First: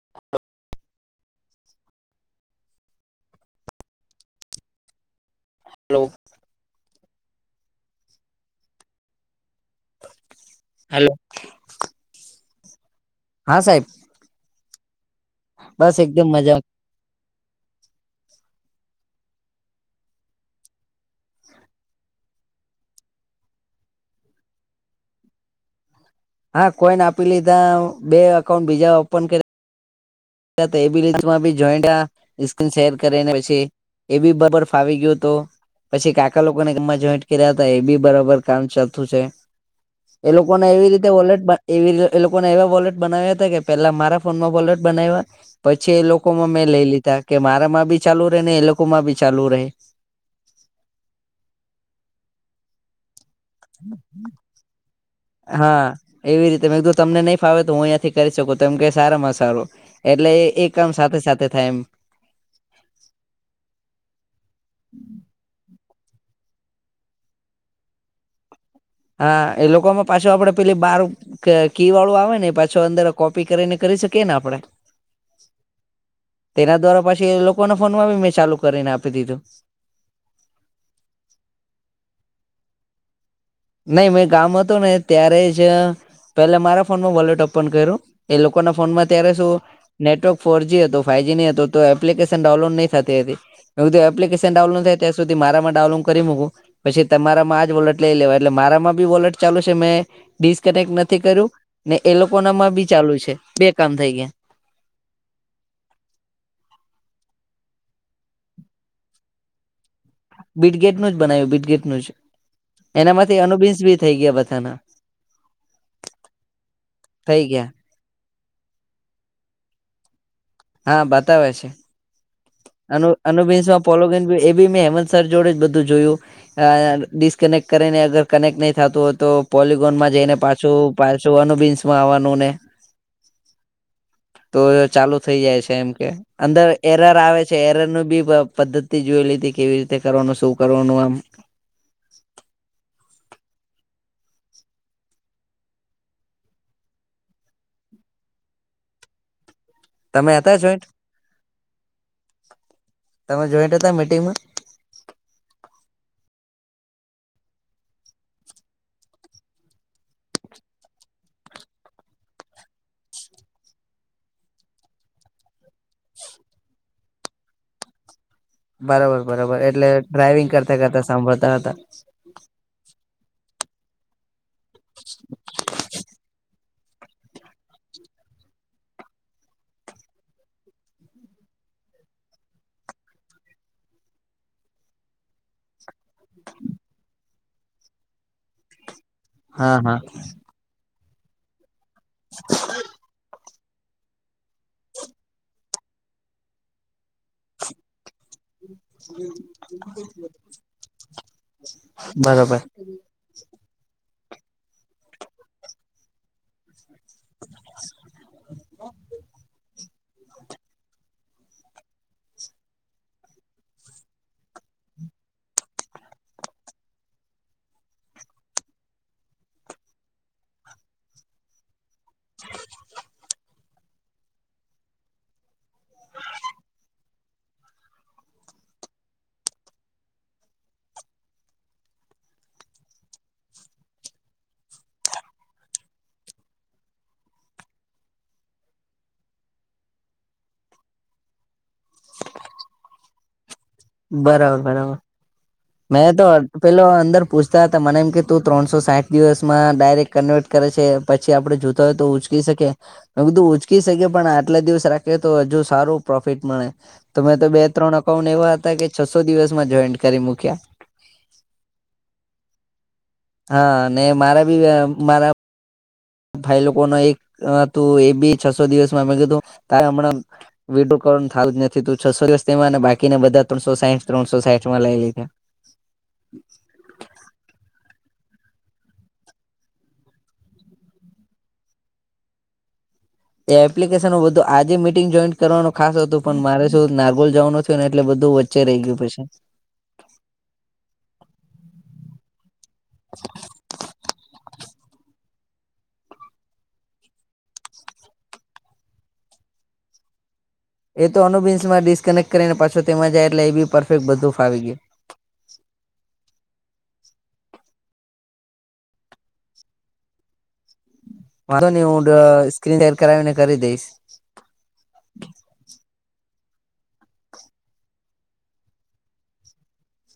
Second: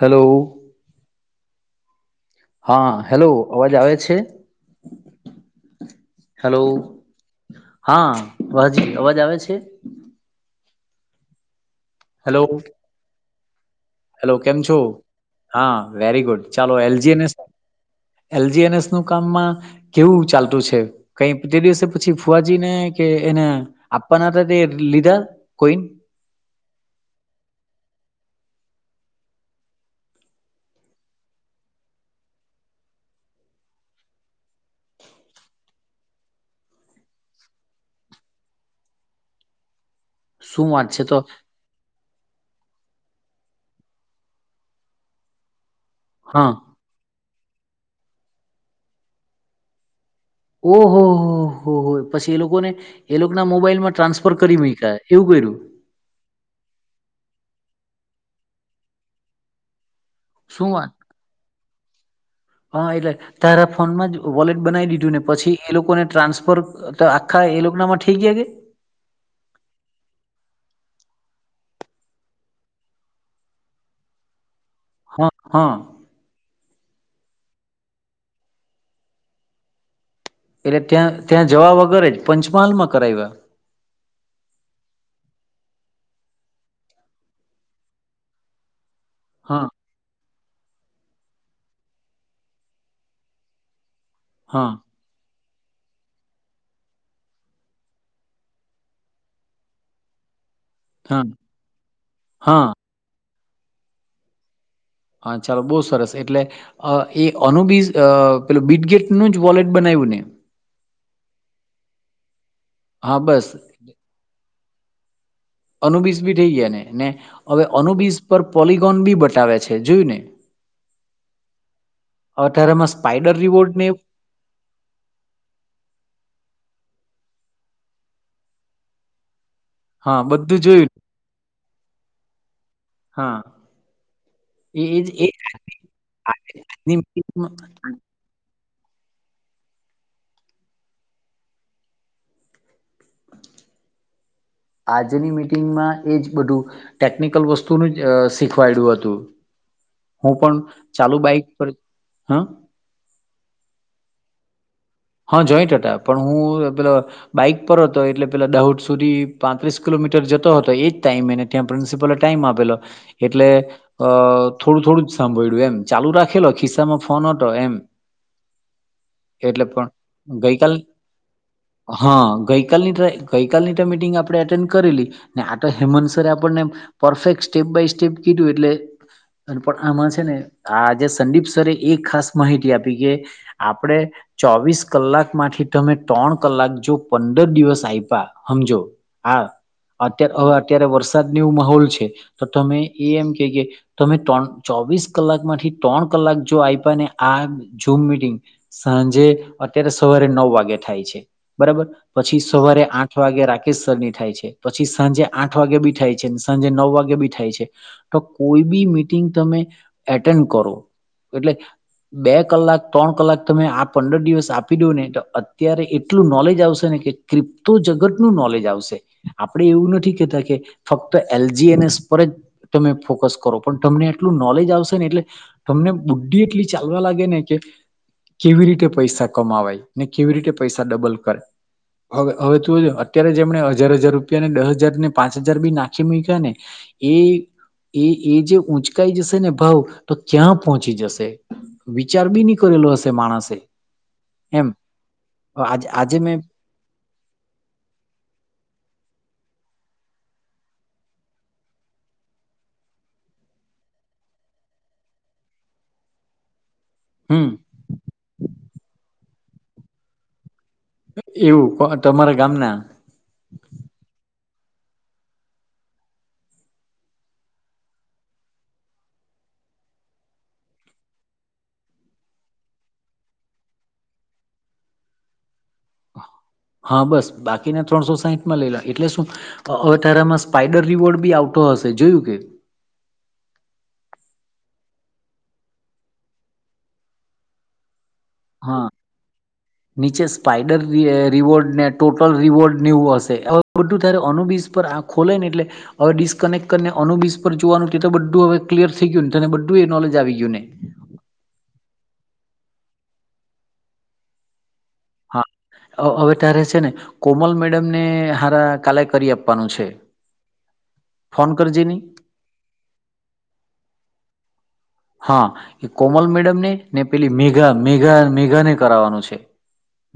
Hello હા, hello અવાજ આવે છે? હલો હેલો હા, અવાજ -અવાજ આવે છે? હલો હેલો હા સાહેબ હેલો કેમ છો? હા, બસ વેરી એકદમ ગુડ મજા ચાલો એલજી અને એલજી એનએસ નું કામમાં કેવું ચાલતું છે? કઈ બીજે દિવસે પછી ફુવાજીને કે એને આપવાના હતા તે લીધા કોઈ? હા કોઈને આપી લીધા બે અકાઉન્ટ બીજા ઓપન કર્યા [unintelligible] એવી રીત ના ભી જોયડા ઈસ્ક્રીન શેર કરીને પછી એ બી બરબર ફાવી ગયો તો? પછી કાકા લોકોને એમાં જોઈન્ટ કર્યા હતા એ બી બરાબર કામ ચાતું છે. એ લોકોને શું વાત એવી છે રીતે તો વોલેટબ એવી લ્યો એ લોકોને એવા વોલેટ બનાવ્યા હતા કે પેલા મારા ફોનમાં વોલેટ બનાવ્યા પછી એ હા લોકોમાં મેં લઈ લીધા કે મારા માં બી ચાલુ રે ને એ લોકો માં બી ચાલુ રેય. ઓહ! હો, હો, હો! પછી એ લોકોને? એ લોકો ના મોબાઈલમાં ટ્રાન્સફર કરી મહી કા એવું કર્યું હા એવી રીતે મેં તમને નહીં ફાવે તો હું અહીંથી કરી શકું ત કે સારામાં સારું. એટલે એ શું વાત કામ સાથે, સાથે થાય એમ હા એટલે તારા ફોનમાં જ વોલેટ બનાવી દીધું ને પછી એ લોકો ને ટ્રાન્સફર તો આખ્યા એ લોક નામાં ઠી છે કે હા એ લોકોમાં પાછું આપડે પેલી બાર કે કી વાળું આવે ને પાછો અંદર કોપી કરીને કરી શકીએ ને આપડે. હા, હા તેના દ્વારા પછી એ લોકોને ફોનમાં મે ચાલુ કરીને આપી દીધું. એટલે ત્યાં ત્યાં જવા વગર જ પંચમહાલ માં કરાવ્યા નઈ મેં ગામ હતું ને ત્યારે જ પેલા મારા ફોનમાં વોલેટ ઓપન કર્યું એ લોકોના ફોનમાં અ્યારે શું હા નેટવર્ક ફોર જ હતો ફ હતો તો એપ્લિકેશન ડાઉડ ન થતી હતી એપ્શન હા ડઉડ થ અ્યાં સુધી મારામાં ડાઉનલોંગ કરી મકું પછી તમારા માં આજ બોટ લઈ લેવા એટલે મારામાં બી વોલેટ ચાલુ છે મેં ડિસકનેક્ટ નથી હા કર્યું ને એ હા લોકોનામાં બી ચાલુ છે બે કામ થઈ ગયા હા ચાલો બહુ સરસ એટલે અ એ અનુબી પે બિટગેટનું જ વોલેટ બનાવ્યું ને બિટગેટ ન જ બનાવ્યું બીટગેટ નું જ હા એનામાંથી બસ અનુબિન્સ ભી થઈ ગયા બધાના અનુબીસ બી થઈ ગયા ને ને થઈ હવે ગયા અનુબીસ પર પોલગોન બી બટવે છે જોયું ને હા બતાવે છે હ અત્યારે અ અનુ પોલોન એ મે હેમંત સર જોડે જ બધું જોયું અ ડિસકનેક્ટ કરીને અગર કનેક્ટ નહી થતું હોય તો પોલિકોન માં હા જઈ ને બધું પાછું જોયું પાછું બીન્સમાં આવવાનું ને હા તો એ એજ ચાલુ એ થઇ જાય છે આજે- એમ કે અંદર આજની એરર આવે છે એરર મીટિંગમાં બી પદ્ધતિ જોયલી હતી કેવી રીતે કરવાનું શું કરવાનું આમ આજની મિટિંગમાં એ જ બધું ટેકનિકલ વસ્તુનું જ શીખવાડ્યું હતું તમે હું પણ હતા જોઈન્ટ ચાલુ બાઈક પર હ તમે જોઈન્ટ હતા મીટિંગમાં હા જોઈન્ટ હતો પણ હું પેલો બાઈક પર હતો એટલે પેલા દાહોદ સુધી પાંત્રીસ કિલોમીટર જતો હતો એજ ટાઈમ એને ત્યાં પ્રિન્સિપલે ટાઈમ આપેલો એટલે અ થોડું થોડું જ સાંભળ્યું એમ ચાલુ રાખેલો ખિસ્સામાં ફોન હતો એમ બરોબર બરોબર એટલે ડ્રાઈવિંગ ગઈકાલ કરતા કરતા સાંભળતા હતા હા ગઈકાલની ગઈકાલની મીટિંગ આપણે એટેન્ડ કરેલી ને આ તો હેમંત સરે આપણને પરફેક્ટ સ્ટેપ બાય સ્ટેપ કીધું એટલે અને પણ આમાં છે ને આજે સંદીપ સરે એક ખાસ માહિતી આપી કે આપડે ચોવીસ કલાક માંથી તમે ત્રણ કલાક જો પંદર દિવસ આપ્યા સમજો હા અત્યારે હવે અત્યારે વરસાદ નો એવો માહોલ છે તો તમે એ એમ કે કે તમે ત્રણ ચોવીસ કલાક માંથી ત્રણ કલાક જો આપ્યા ને આ જૂમ મિટિંગ સાંજે અત્યારે સવારે નવ વાગે થાય છે બરાબર પછી બરોબર સવારે આઠ વાગે રાકેશ સર ની થાય છે પછી સાંજે આઠ વાગે બી થાય છે સાંજે નવ વાગે બી થાય છે તો કોઈ બી મિટિંગ તમે એટેન્ડ કરો એટલે બે કલાક ત્રણ કલાક તમે આ પંદર દિવસ સ્પી દું ને તો અત્યારે એટલું નોલેજ આવશે ને કે ક્રિપ્તો જગત નું નોલેજ આવશે આપણેે એવું નથી કેહેતા કે ફક્ત એલજી એનએસ પર જ તમે ફોકસ કરો પણ તમને એટલું નોલેજ આવશે ને એટલે તમને બુદ્ધિ એટલી ચાલવા લાગે ને કે કેવી રીતે પૈસા કમાવાય ને કેવી રીતે પૈસા ડબલ કરે હવે હવે ત અત્યારે જે એમણે હજાર હજાર રૂપિયા ને દસ હજાર ને પાંચ હજાર બી નાખી મૂક્યા ને એ એ એ જે ઊંચકાઈ જશે ને ભાવ તો ક્યાં પહોંચી જશે વિચાર બી ન કરેલો હશે માણસે બરાબર એમ બરાબર આજ મે આજે તો મેં પેલો અંદર પૂછતા હતા મને એમ કે તું ત્રણસો સાઠ દિવસ માં ડાયરેક્ટ કન્વર્ટ કરે છે પછી આપણેે જોતા હોય તો ઉચકી શકીએ બધું ઉચકી શકે પણ આટલા દિવસ રાખીએ તો હજુ સારું પ્રોફિટ મળે તોમે હમ તો બે ત્રણ અકાઉન્ટ એવા હતા કે છસો દિવસમાં જોઈન્ટ કરી મૂક્યા એવું અતમારા ગામ ના હા મારા બી મારા ભાઈ લોકો નો એક તું એ બી છસો દિવસમાં મે કીધું તારે હમણાં વિડ્રો કો થયું જ નથી તું છસો દિવસ માં અને બાકીને બધા ત્રસો સાઠ ત્રણસો સાહીઠ માં લઈ લીધા હા બસ બાકીને ત્રણસો સાહીઠ માં લઈ લે એટલે શું હવે ત્યારે એમાં સ્પાઈડર રિવોર્ડ બી આવતો હશે જોયું કે એ એપ્લિકેશન બધું આજે મિટિંગ જોઈન કરવાનું ખાસ હતું પણ મારે શું નાગોલ જવાનું ને એટલે બધું રય હા ગયું પછી નીચે સ્પાઈડર રીએ રિવોર્ડ ને ટોટલ રિવોર્ડ નેવું હશે બધું તારે અનુબીજ પર આ ખોલાય ને એટલે હવે ડિસકનેક્ટ કરીને અનુબીસ પર જોવાનું તો બધું હવે ક્લિયર થઈ ગયું તેને બધું એ નોલેજ આવી ગયું ને એ તો અનુબીન્સમાં ડિસ્કનેક્ટ કરી ને પાછો તેમાં જાય એટલે એ બી પરફેક્ટ બધું ફાવી ગયે હા હવે ત્યારે છે ને કોમલ મેડમને હારા કાલે કરી આપવાનું છે ફોન મારાને કરજે [unintelligible] ની હું સ્ક્રીન ત કરાવીને કરી દઈશ હા એ કોમલ મેડમને ને પેલી મેઘા મેઘા મેઘાને કરાવાનું છે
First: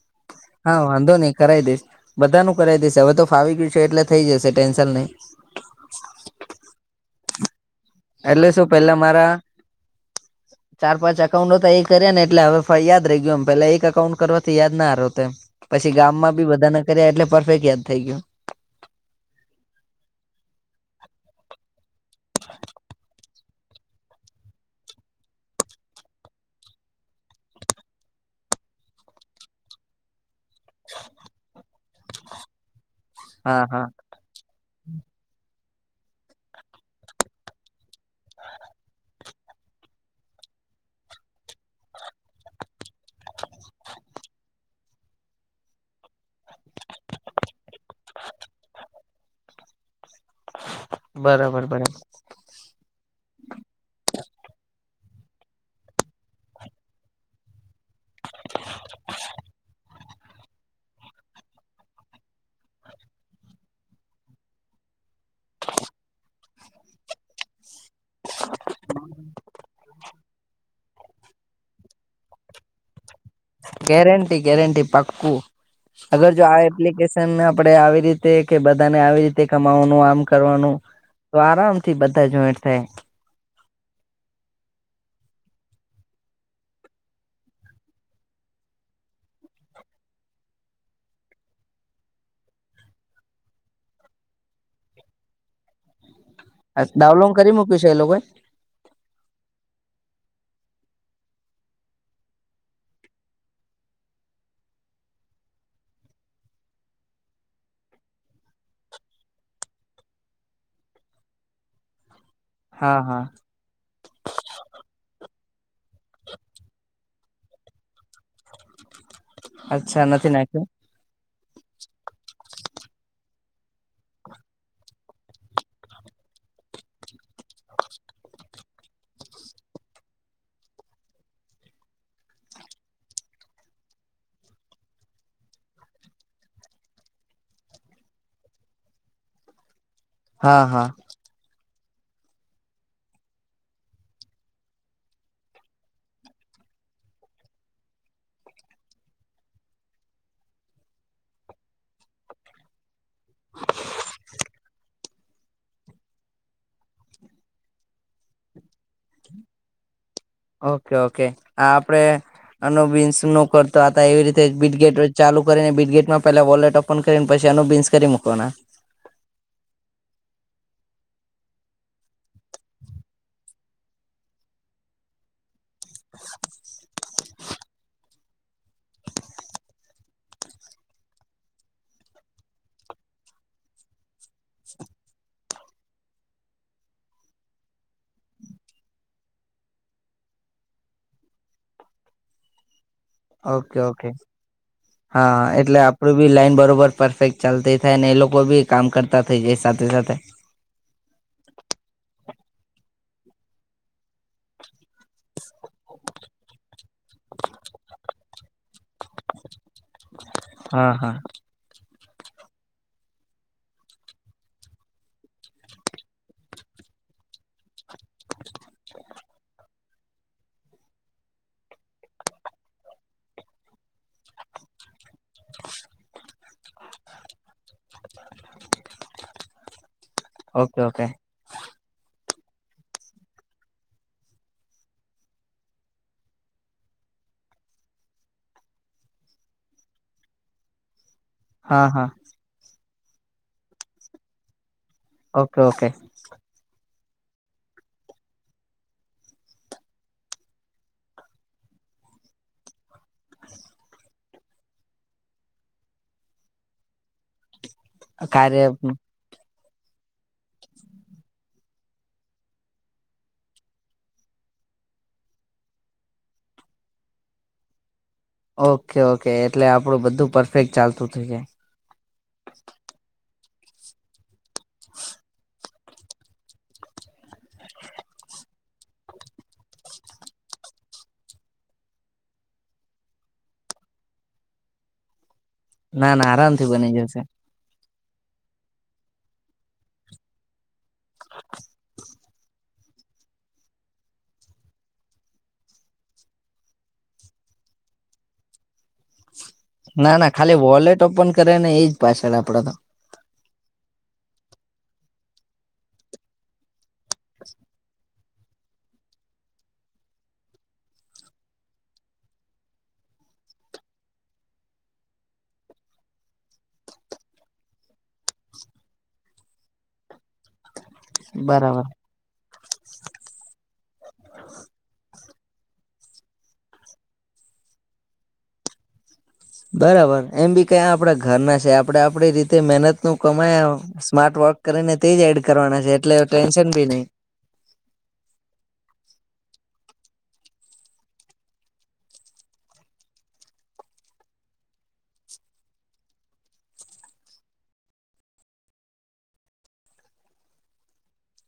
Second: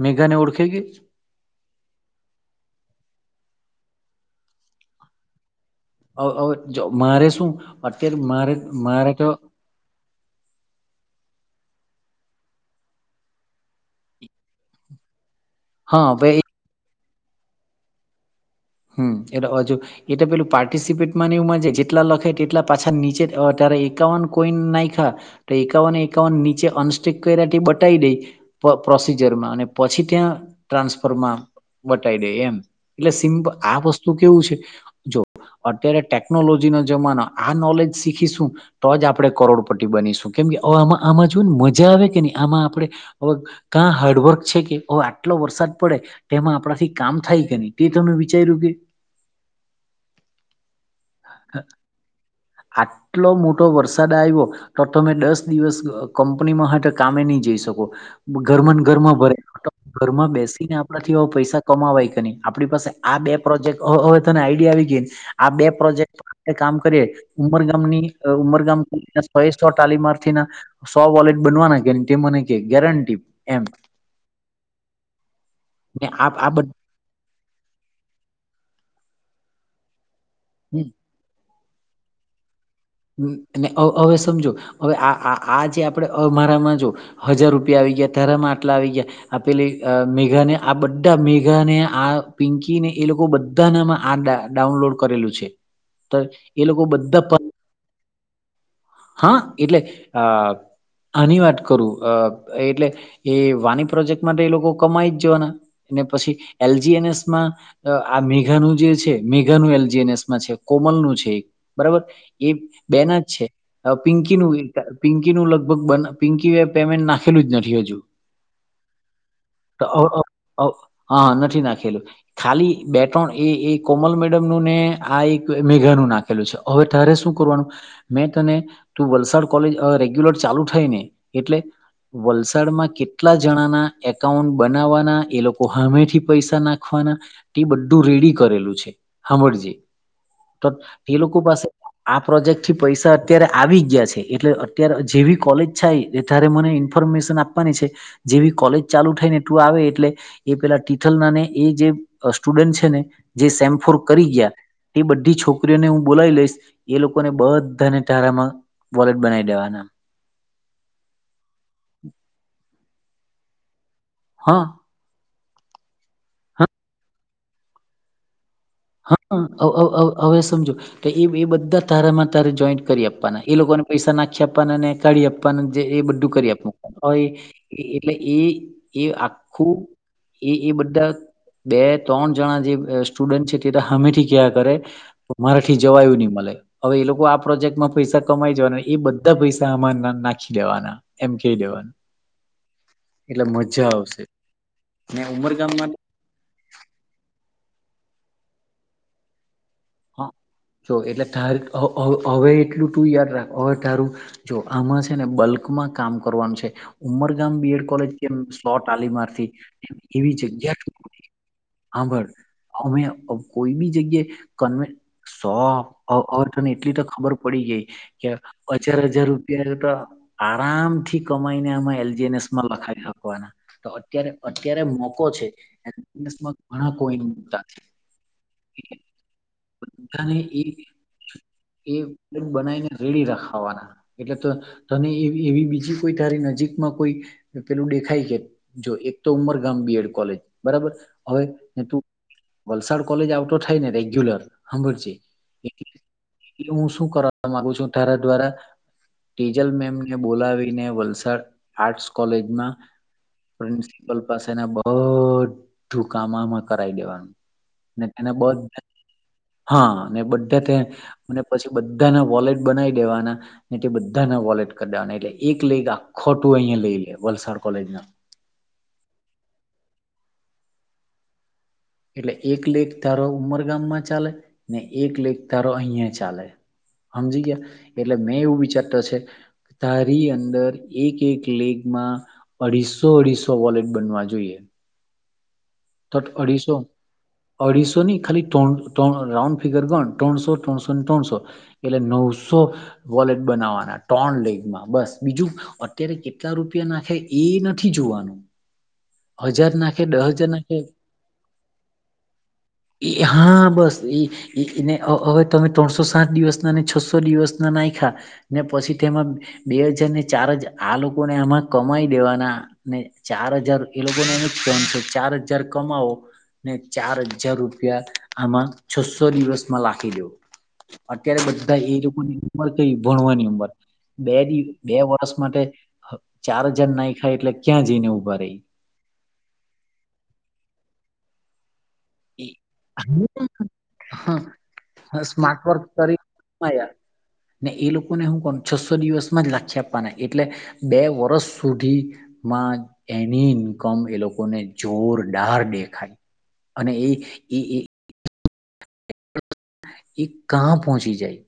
મેઘા ને ઓડ હા વાંધો નહી કરાઈ દઈશ બધા નું કરાઈ દઈશ હવે તો ફાવી ગયું છે એટલે થઈ જશે ટેન્શન નહી અ અ ચો મારે શું અત્યારે એટલે મારે શું પેલા મારે તો મારા ચાર પાંચ એકાઉન્ટો તો એ કર્યા ને એટલે હવે યાદ રહી ગયું એમ પેલા એકકાઉન્ટ કરવાથી યાદ ના રહ્યો તે એમ પછી હા હવે ગામમાં બી બધા ના કર્યા એટલે પરફેક્ટ યાદ થઈ ગયું હમ એટલે હજુ એ તો પેલું પાર્ટિસિપેટમાંને એ માં જ જેટલા લખે તેટલા પાછા નીચે ત્યારે એકાવન કોઈન નાયખા તો એકાવન એકાવન નીચે અનસ્ટીક કર્યાથી બટાઇ દઈ પ પ્રોસીજરમાં અને પછી ત્યાં ટ્રાન્સફરમાં બટાઈ દય એમ એટલે સિમ્પ હા આ હા વસ્તુ કેવું છે જો અત્યારે ટેકનોલોજી ના જમાના આ નોલેજ શીખીશું તો જ આપણે કરોડપટ્ટી બનીશું કેમ કેવે આમાં આમાં જોયું ને મજા આવે કે નહી આમાં આપણે હવે કા હાર્ડવર્ક છે કે હવે આટલો વરસાદ પડે તેમાં આપણાથી કામ થાય કે નહી તે ત [unintelligible] બરાબર બરાબર આટલો મોટો વરસાદ આયવો તો તમે દસ દિવસ કંપનીમાં હોય તો કામે નહી જઈ શકો ઘરમાં ને ઘરમાં ભરે ઘરમાં બેસી ને આપણા થી પૈસા કમાવાય કે નહી આપણી પાસે આ બે પ્રોજેક્ટ અ અ તને આઈડિયા આવી ગયાને આ બે પ્રોજેક્ટ આપણે કામ કરીએ ઉમરગામની ઉમરગામ સો સો તાલીમાર્થીના સો વોલેટ બનવાના કે તે મને કે ગેરંટી એમ ગેરંટી ગેરંટી પાક્કું અગર જો આ એપ્લિકેશન કેસન આપડે આવી રીતે કે બધાને આવી રીતે કમાવાનું આમ કરવાનું તો આરામથી બધા જોઈન્ટ થાય ને હવ હવે સમજો હવે આ આ જે આપણેમારામાં જો હજાર રૂપિયા આવી ગયા તારમાં આટલા આવી ગયા આપેલી મેઘા ને આ બધા મેઘા ને આ પિંકી ને એ લોકો બધામાં આ આ ડાઉનલોડ કરેલું છે એ લોકો ડઉનલોંગ બધા કરી મૂક્યું છે એ લોકોએ હા એટલે અ આની વાત કરું અ એટલે એ વાની પ્રોજેક્ટમાં તો એ લોકો કમાઈ જ જવાના એ પછી એલજી એનએસ માં અ આ મેઘાનું જે છે મેઘાનું એલજીએનસમાં છે કોમલ નું છે બરોબર એ હા બેના હા જ છે પિંકીનું પિંકી નું લગભગ બ પિંકી પેમેન્ટ નાખેલું જ નથી હજુ તો અચ્છા અવ નથી નાખ્યું અવ હ નથી નાખેલું ખાલી બે ત્રણ એ એ કોમલ મેડમ નું ને આ એક મેઘા નું નાખ ખેલુ છે હવે તારે શું કરવાનું મે તને તું વલસાડ કોલેજ અ રેગ્યુલર ચાલુ થાય ને એટલે વલસાડમાં કેટલા જણાના એકાઉન્ટ બનાવવાના એ લોકો હમેથી પૈસા નાખવાના તે બધું રેડી કરેલું છે હામળજે હા તો હા એ લોકો પાસે આ પ્રોજેક્ટ થી પૈસા અત્યારે આવી ગયા છે એટલે અત્યારે જેવી કોલેજ થાય એ ત્યારે મને ઇન્ફોર્મેશન આપવાની છે જે બી કોલેજ ચાલુ થાય ને તું આવે એટલે એ પેલા તીથલ નાને એ જે સ્ટુડન્ટ છે ને જે સેમફોર કરી ગયા એ બધી છોકરીઓને હું બોલાવી લઈશ એ લોકોને બધાને તારામાં વોલેટ બનાવી દેવાના ઓકે ઓકે આ આપડે અનો બીનશ નો કરતો આ એવી રીતે હા બીટગેટ ચાલુ કરીને બિટગેટમાં પેલા વોલેટ ઓપન કરીને પછીનું બીન્સ કરી મૂકવાના હા હવે સમજો તો એ બધા તારામાં તારે જોઈન્ટ કરી આપવાના એ લોકોને પૈસા નાખી આપવાના ને કાઢી આપવા એ બધું કરી આપું એટલે એ એ આખું એ એ બધા બે ત્રણ જણા જે સ્ટુડન્ટ છે તે હમેથી કં કરે તો મરાઠી જવાયું નહી મલે હવે એ લોકો આ પ્રોજેક્ટમાં પૈસા કમાઈ જવાના એ બધા પૈસા આમાં નાખી દેવાના એમ કહી દેવાનું એટલે ઓકે મજા ઓકે આવશે હા એટલે ઉમરગામમાં આપડું બી લાઈન બરોબર પરફેક્ટ ચાલતી થાય અને એ લોકો બી કામ કરતા થાય જે સાથે સાથે હા જો એટલે ત હવે એટલું તું યાદ રાખ હવે તારું જો આમાં છે ને બલ્ક માં કામ કરવાનું છે ઉમરગામ બીએડ કોલેજમ સ્લોટ આલી મારથી એવી હા જગ્યા હા આભર અમે કોઈ બી જગ્યાએ સો તને એટલી તો ખબર પડી ગઈ કે હજાર હજાર આરામ થી કમાઈને આમાં એલજીએનએસમાં લખાઈ રાખવાના તો અત્યારે અત્યારે મો ઘણા કોઈ બધાને ઓકે ઓકે એ બનાવીને રેડી રાખાવાના એટલે તો તને એવી બીજી કોઈ તારી નજીકમાં કોઈ પેલું દેખાય કે જો એક તો ઉમરગામ બીએડ કોલેજ બરાબર હવે ને હા તું હા વલસાડ કોલેજ આવતો થાય ને રેગ્યુલર સાંભળજી ઓકે ઓકે હું શું કરવા મામાંગુ છું તારા દ્વારા ટીજલ મેમને બોલાવીને વલસાડ આર્ટસ કોલેજમાં પ્રિન્સિપલ પાસેને બધું કામમાં કરાઈ દેવાનું ને તેને કાર્ય બધું હા અને બધા પછી બધાના વોલેટ બનાવી દેવાના ને તે બધાના વોલેટ કઢાવવા એટલે એક લઈ આખોટું અહિયાયા લઈ લે વલસાડ કોલેજ ના ઓકે ઓકે એટલે આપણું બધું પરફેક્ટ ચાલતું થઈ જાય એટલે એક લેખ તારો ઉમરગામમાં ચાલે ને એક લેખ ધારો અહિયાં ચાલે સમજી ગયા એટલે મેં એવું વિચારતો છે કે તારી અંદર એક એક લેગમાં અઢીસો અઢીસો વોલેટ બનવા જોઈએ ના તટ ના આરામથી અઢીસો બની જશે અઢીસો ની ખાલી રાઉન્ડ ફિગર કોણ ત્રણસો ત્રણસો ને ત્રણસો એટલે નવસો વોલેટ બનાવવાના ટોન લેગમાં બસ બીજું અત્યારે કેટલા રૂપિયા નાખે એ નથી જોવાનું હજાર નાખે ના ના દસ હજાર ખાલી નાખે વોલેટ ઓપન કરે ને એજ પાછળ આપડે તો એ હા બસ એ એને હવે તમે ત્રણસો સાત દિવસના અનેન છસો દિવસ ના નાખખા ને પછી તેમાં બે હજાર ને ચાર હજાર આ લોકોને આમાં કમાઈ દેવાના ને ચાર હજાર એ લોકોને એમુ ફેન છે ચાર હજાર કમાવો ને ચાર હજાર રૂપિયા આમાં છસો દિવસમાં લખી દેવ અત્યારે બધા બરાબર. એ લોકોની ઉંર ક ભણવાની ઉંમર બે દિવ બે વર્ષ માટે ચાર હજાર ના ખાય એટલે ક્યાં જઈને ઉઊભા રહી બરાબર એમ બી કયા આપડા ઘરના છે આપડે આપડી રીતે મહેનત નું કમાયા સ્માર્ટ હા વોક કરીને તે જ એડ સ્માર્ટ વર્ક કરવાના છે એટલે કરી ટેન્શન કમાયા બી નહી ને એ લોકોને હું કોણ છસો દિવસમાં જ લાખી આપવાના એટલે બે વર્ષ સુધી માં એની ઇન્કમ એ લોકો ને જોરદાર દેખાય અને એ એ એ એ કં પહોંચી જાય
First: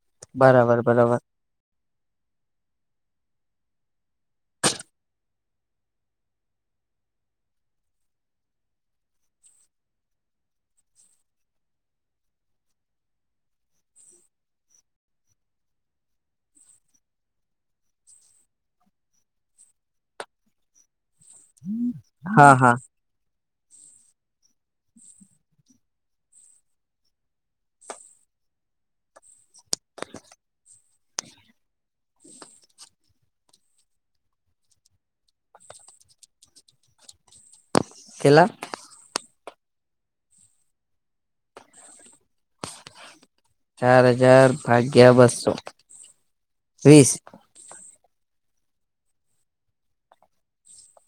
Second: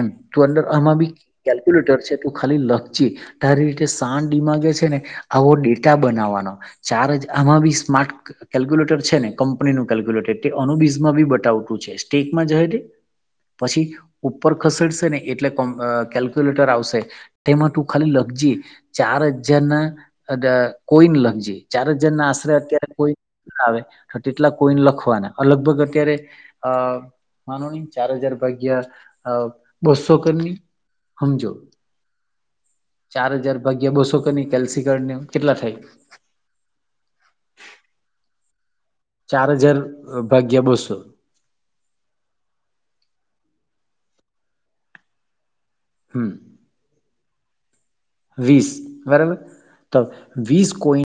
એમ તો અંદર બરાબર આમાં બી બરાબર. કેલ્ક્યુલેટર છે એલું ખાલી લખચ તારી રીતે શાન દિમાગે છે ને આવો ડેટા બનાવવાનો ચારજ આમાં બી સ્માર્ટ કેલ્ક્યુલેટર છે ને કંપનીનું કેલ્ક્યુલેટર તે અનુબીઝમાં બી બટાવટું છે સ્ટેકમાં જહે ને પછી ઉપર ખસેડશે ને એટલે કમ કેલ્ક્યુલેટર આવશે તેમાં તું ખાલી લખ જ ચાર હજાર ના કોઈને લખજ જે ચાર જણ ના આશરે હા હા અત્યારે કોઈ આવે તો તેટલા કોઈને લખવાના લગભગ અત્યારે અ માનો નહી ચાર હજાર ભાગ્યા બસો કરની સમજો ચાર હજાર ભાગ્યા બસો કરની કેલ્સીક ને કેટલા થાય કેલા ચાર હજાર ભાગ્યા બસો ચાર હજાર ભાગ્યા બસો હમ્મ ત્રીસ વીસ બરાબર તો વીસ કોઈન્ટ